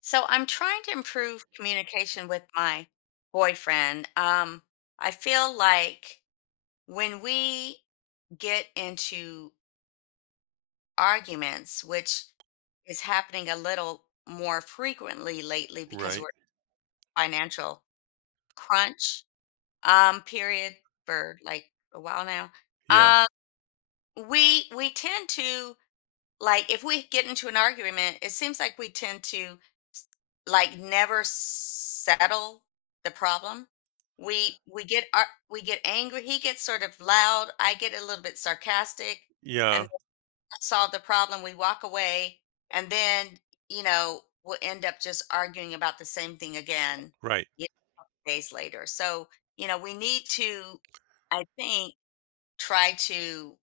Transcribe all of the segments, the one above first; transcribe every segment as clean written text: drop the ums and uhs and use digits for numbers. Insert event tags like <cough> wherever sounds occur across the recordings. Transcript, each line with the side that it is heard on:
left: So I'm trying to improve communication with my boyfriend. I feel like when we get into arguments, which is happening a little more frequently lately because we're
right: Right.
left: in a financial crunch period for like a while now.
right: Yeah.
left: Um, we tend to, like, if we get into an argument, it seems like we tend to, like, never settle the problem. We get angry. He gets sort of loud. I get a little bit sarcastic, and
right: Yeah.
left: solve the problem. We walk away, and then you know we'll end up just arguing about the same thing again
right: Right.
left: you know, days later. So you know we need to, I think, try to,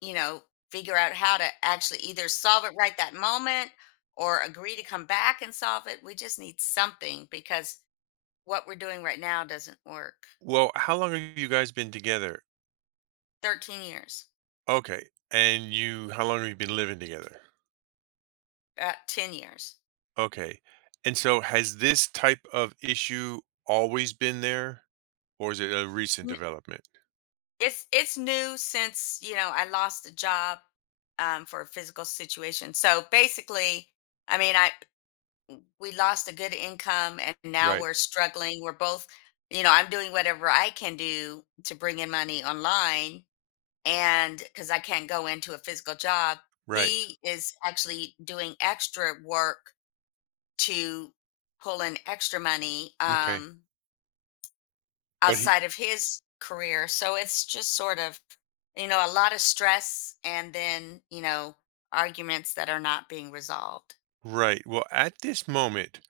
left: you know, figure out how to actually either solve it right that moment or agree to come back and solve it. We just need something because what we're doing right now doesn't work.
right: Well, how long have you guys been together?
left: 13 years,
right: Okay. And you, how long have you been living together?
left: 10 years.
right: Okay. And so has this type of issue always been there or is it a recent
left: N-
right: development?
left: it's new since, you know, I lost a job for a physical situation. So basically, I mean, I we lost a good income and now
right: Right.
left: we're struggling. We're both, you know, I'm doing whatever I can do to bring in money online, and because I can't go into a physical job,
right: Right.
left: he is actually doing extra work to pull in extra money
right: Okay. But he,
left: outside of his career. So it's just sort of, you know, a lot of stress and then, you know, arguments that are not being resolved.
right: right. Well, at this moment,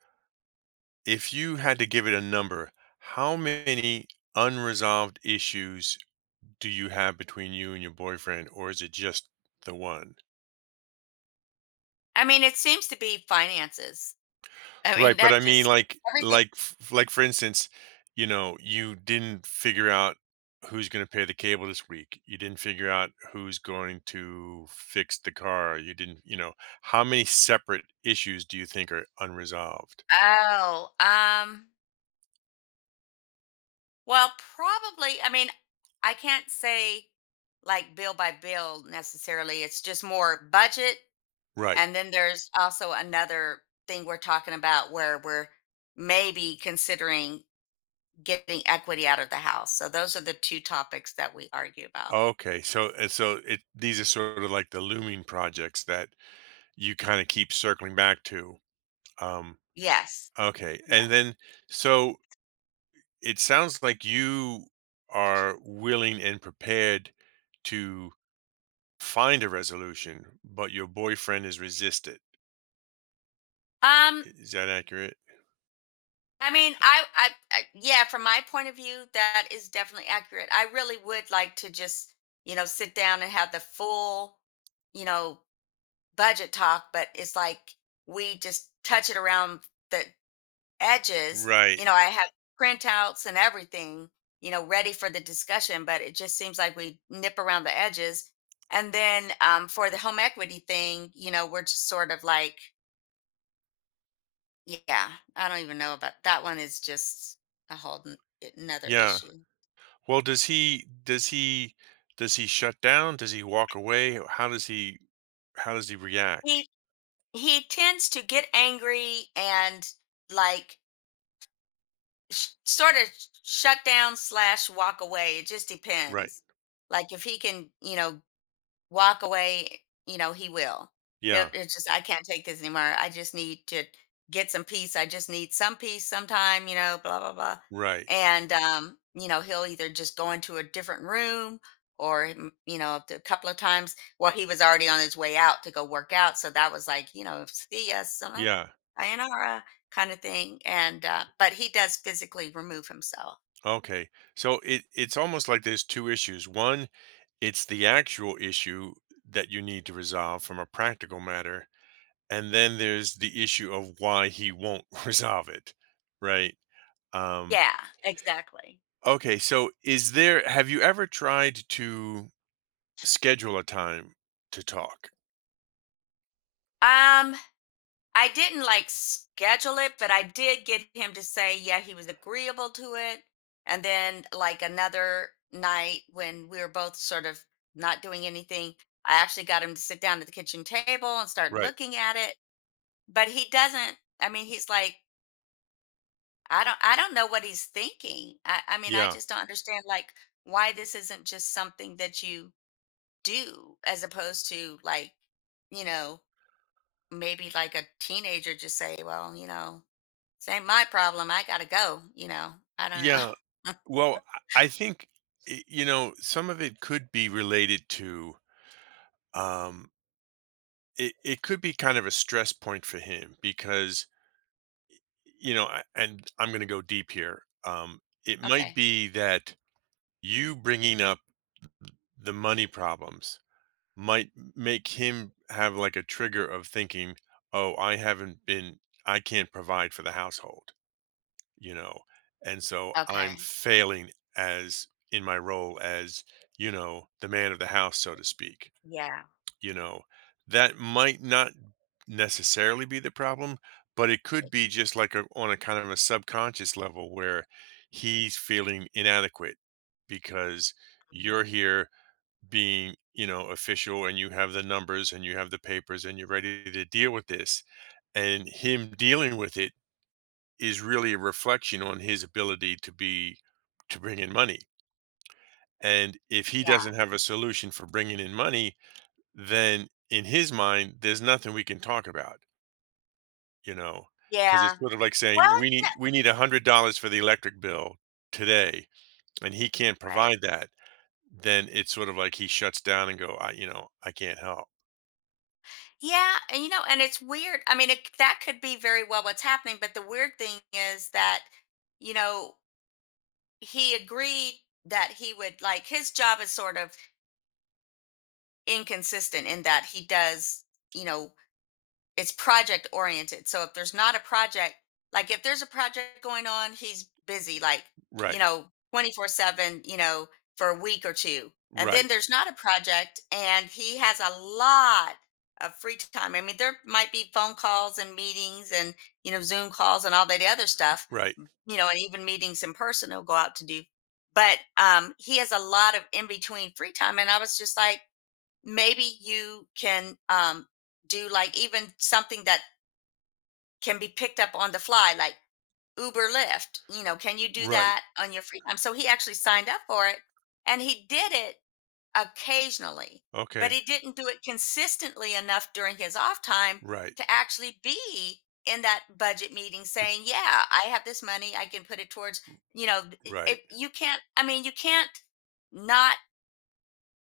right: if you had to give it a number, how many unresolved issues do you have between you and your boyfriend or is it just the one?
left: I mean, it seems to be finances. I mean,
right: Right, but I
left: that
right: mean,
left: just
right: like
left: everything.
right: like f like, for instance, you know, you didn't figure out who's gonna pay the cable this week. You didn't figure out who's going to fix the car. You didn't you know, how many separate issues do you think are unresolved?
left: Oh, well, probably. I mean, I can't say like bill by bill necessarily. It's just more budget.
right: Right.
left: And then there's also another thing we're talking about where we're maybe considering getting equity out of the house. So those are the two topics that we argue about.
right: Okay, so and so it these are sort of like the looming projects that you kinda keep circling back to. Um,
left: Yes.
right: okay, and
left: Yes.
right: then so it sounds like you are willing and prepared to find a resolution, but your boyfriend is resistant.
left: Um,
right: Is that accurate?
left: I mean, yeah, from my point of view, that is definitely accurate. I really would like to just, you know, sit down and have the full, you know, budget talk, but it's like we just touch it around the edges. You
right: Right.
left: know, I have printouts and everything, you know, ready for the discussion, but it just seems like we nip around the edges. And then for the home equity thing, you know, we're just sort of like, yeah, I don't even know about that one. Is just a whole another
right: Yeah.
left: issue.
right: Well, does he shut down? Does he walk away? How does he react?
left: He he tends to get angry and, like, sort of shut down slash walk away. It just
right: Right.
left: depends. Like if he can, you know, walk away, you know, he will. He'll,
right: Yeah.
left: it's just, "I can't take this anymore. I just need to get some peace. I just need some peace sometime," you know, blah, blah, blah.
right: Right.
left: And, you know, he'll either just go into a different room or, you know, a couple of times. Well, he was already on his way out to go work out. So that was like, you know, "see ya, sayonara
right: Yeah.
left: sayonara," kind of thing. And, but he does physically remove himself.
right: Okay. So it it's almost like there's two issues. One, it's the actual issue that you need to resolve from a practical matter and then there's the issue of why he won't <laughs> resolve it, right. um
left: Yeah, exactly.
right: okay, so is there, have you ever tried to schedule a time to talk?
left: Um, I didn't, like, schedule it, but I did get him to say, yeah, he was agreeable to it. And then, like another night when we were both sort of not doing anything, I actually got him to sit down at the kitchen table and start
right: Right.
left: looking at it. But he doesn't, I mean, he's like, I don't know what he's thinking. I mean, I
right: Yeah.
left: just don't understand, like, why this isn't just something that you do as opposed to, like, you know, maybe like a teenager just say, well, you know, this ain't my problem. I gotta go, you know. I don't know. <laughs>
right: Yeah well i I think i- you know, some of it could be related to, um it, it could be kind of a stress point for him because, you know, and I'm going to go deep here, it might
left: Okay.
right: be that you bringing up the money problems might make him have like a trigger of thinking, "Oh, I haven't been, I can't provide for the household," you know? And so I'm
left: Okay.
right: failing as in my role as, you know, the man of the house, so to speak,
left: Yeah.
right: you know? That might not necessarily be the problem, but it could
left: It.
right: be just like a on a kind of a subconscious level where
left: Right.
right: he's feeling inadequate because
left: Mm.
right: you're here being, you know, official, and you have the numbers and you have the papers and you're ready to deal with this, and him dealing with it is really a reflection on his ability to be, to bring in money. And if he doesn't
left: Yeah.
right: have a solution for bringing in money, then in his mind there's nothing we can talk about, you know, because
left: Yeah.
right: it's sort of like
left: Well,
right: saying we
left: you
right: need we need $100 for the electric bill today and he can't
left: right.
right: provide that. Then it's sort of like he shuts down and go, I, you know, I can't help,
left: Yeah. And you know, and it's weird. I mean, it, that could be very well what's happening, but the weird thing is that, you know, he agreed that he would, like, his job is sort of inconsistent in that he does, you know, it's project oriented. So if there's not a project, like if there's a project going on, he's busy, like, you
right: right.
left: know, 24 7, you know, for a week or two. And then
right: Right,
left: there's not a project and he has a lot of free time. I mean, there might be phone calls and meetings and, you know, Zoom calls and all that other stuff,
right: right,
left: you know, and even meetings in person he'll go out to do. But he has a lot of in between free time. And I was just like, maybe you can do like even something that can be picked up on the fly, like Uber Lyft. You know, can you do
right: right.
left: that on your free time? So he actually signed up for it and he did it occasionally, but
right: Okay,
left: he didn't do it consistently enough during his off time
right: right.
left: to actually be in that budget meeting
right: To
left: saying, yeah, I have this money, I can put it towards, you know,
right: right.
left: you can't, I mean, you can't not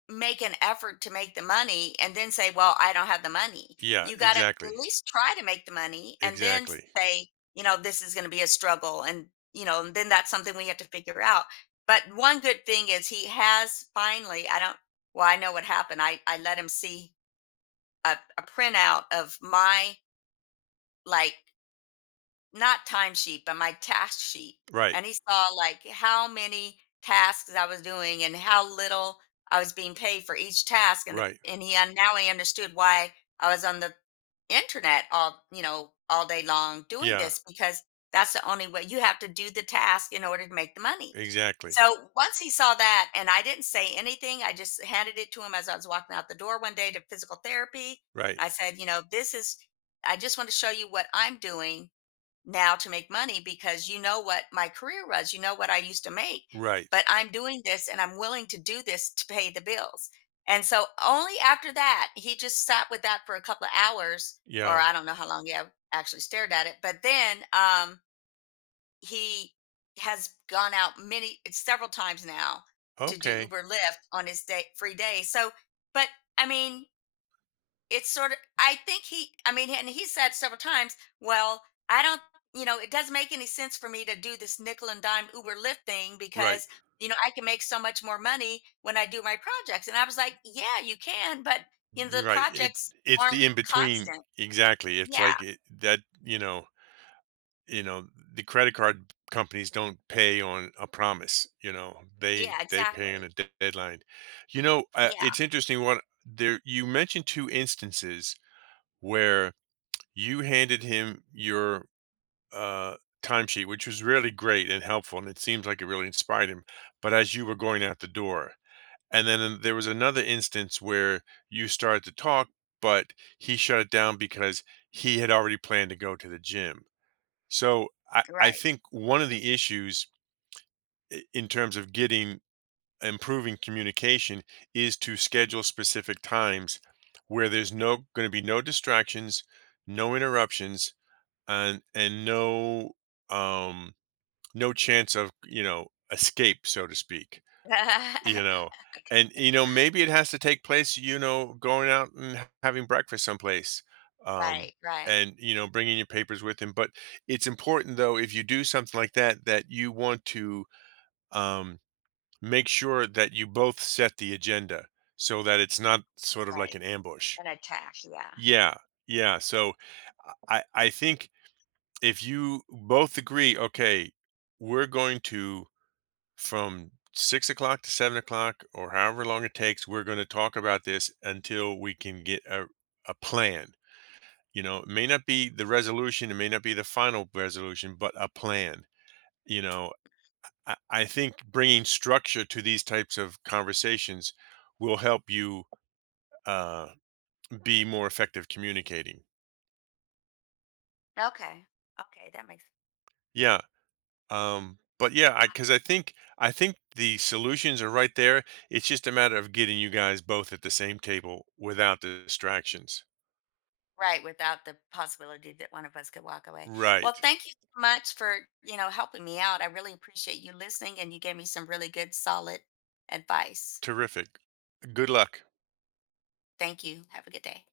left: make an effort to make the money and then say, well, I don't have the money.
right: Yeah,
left: You got to at
right: exactly,
left: least try to make the money and then
right: exactly.
left: say, you know, this is going to be a struggle. And, you know, and then that's something we have to figure out. But one good thing is he has finally, I don't, well, I know what happened. I let him see a printout of my, like, not timesheet, but my task sheet.
right: Right,
left: And he saw, like, how many tasks I was doing and how little I was being paid for each task. And the,
right: right.
left: and he now he understood why I was on the internet all, you know, all day long doing
right: Yeah,
left: this because that's the only way you have to do the task in order to make the money.
right: exactly.
left: So once he saw that, and I didn't say anything, I just handed it to him as I was walking out the door one day to physical therapy.
right: Right,
left: I said, you know, this is, I just want to show you what I'm doing now to make money because you know what my career was, you know what I used to make,
right: right.
left: but I'm doing this and I'm willing to do this to pay the bills. And so only after that, he just sat with that for a couple of hours, or
right: Yeah.
left: I don't know how long he actually stared at it. But then he has gone out many, several times now to do
right: Okay.
left: Uber Lyft on his day, free day. So, but I mean, it's sort of, I think he I mean and he said several times, well, I don't you know, it doesn't make any sense for me to do this nickel and dime Uber Lyft thing
right: Right,
left: because you know I can make so much more money when I do my projects, and I was like, yeah, you can, but you know the
right: right.
left: projects
right: It's
left: aren't
right: the in between.
left: constant.
right: Exactly. It's
left: Yeah.
right: like it, that. You know. You know. The credit card companies don't pay on a promise. You know.
left: Yeah,
right: They pay on a
left: exactly.
right: deadline. You know.
left: Yeah.
right: It's interesting. What there you mentioned two instances where you handed him your, uh, timesheet, which was really great and helpful, and it seems like it really inspired him, but as you were going out the door, and then there was another instance where you started to talk, but he shut it down because he had already planned to go to the gym. So, I
left: Right.
right: think one of the issues, I in terms of getting, improving communication, is to schedule specific times where there's no gonna be no distractions, no interruptions, and no, um no chance of, you know, escape, so to speak, you
left: <laughs>
right: know. And you know, maybe it has to take place, you know, going out and having breakfast someplace, um
left: Right. right
right: and you know, bringing your papers with him. But it's important, though, if you do something like that, that you want to, um make sure that you both set the agenda so that it's not sort of like
left: right
right: an ambush.
left: an attack, yeah.
right: Yeah, yeah. So I think if you both agree, okay, we're going to from 6:00 to 7:00 or however long it takes, we're going to talk about this until we can get a plan. You know, it may not
left: Right.
right: be the resolution, it may not be the final resolution, but a plan. You know, I think bringing structure to these types of conversations will help you, uh, be more effective communicating.
left: Okay, okay, that makes a
right: Yeah, but yeah, I,
left: lot
right: because I
left: of.
right: think, I think the solutions are right there. It's just a matter of getting you guys both at the same table without the distractions.
left: Right, without the possibility that one of us could walk away. Well,
right: Right.
left: thank you so much for, you know, helping me out. I really appreciate you listening and you gave me some really good solid advice.
right: Terrific. Good luck.
left: Thank you. Have a good day.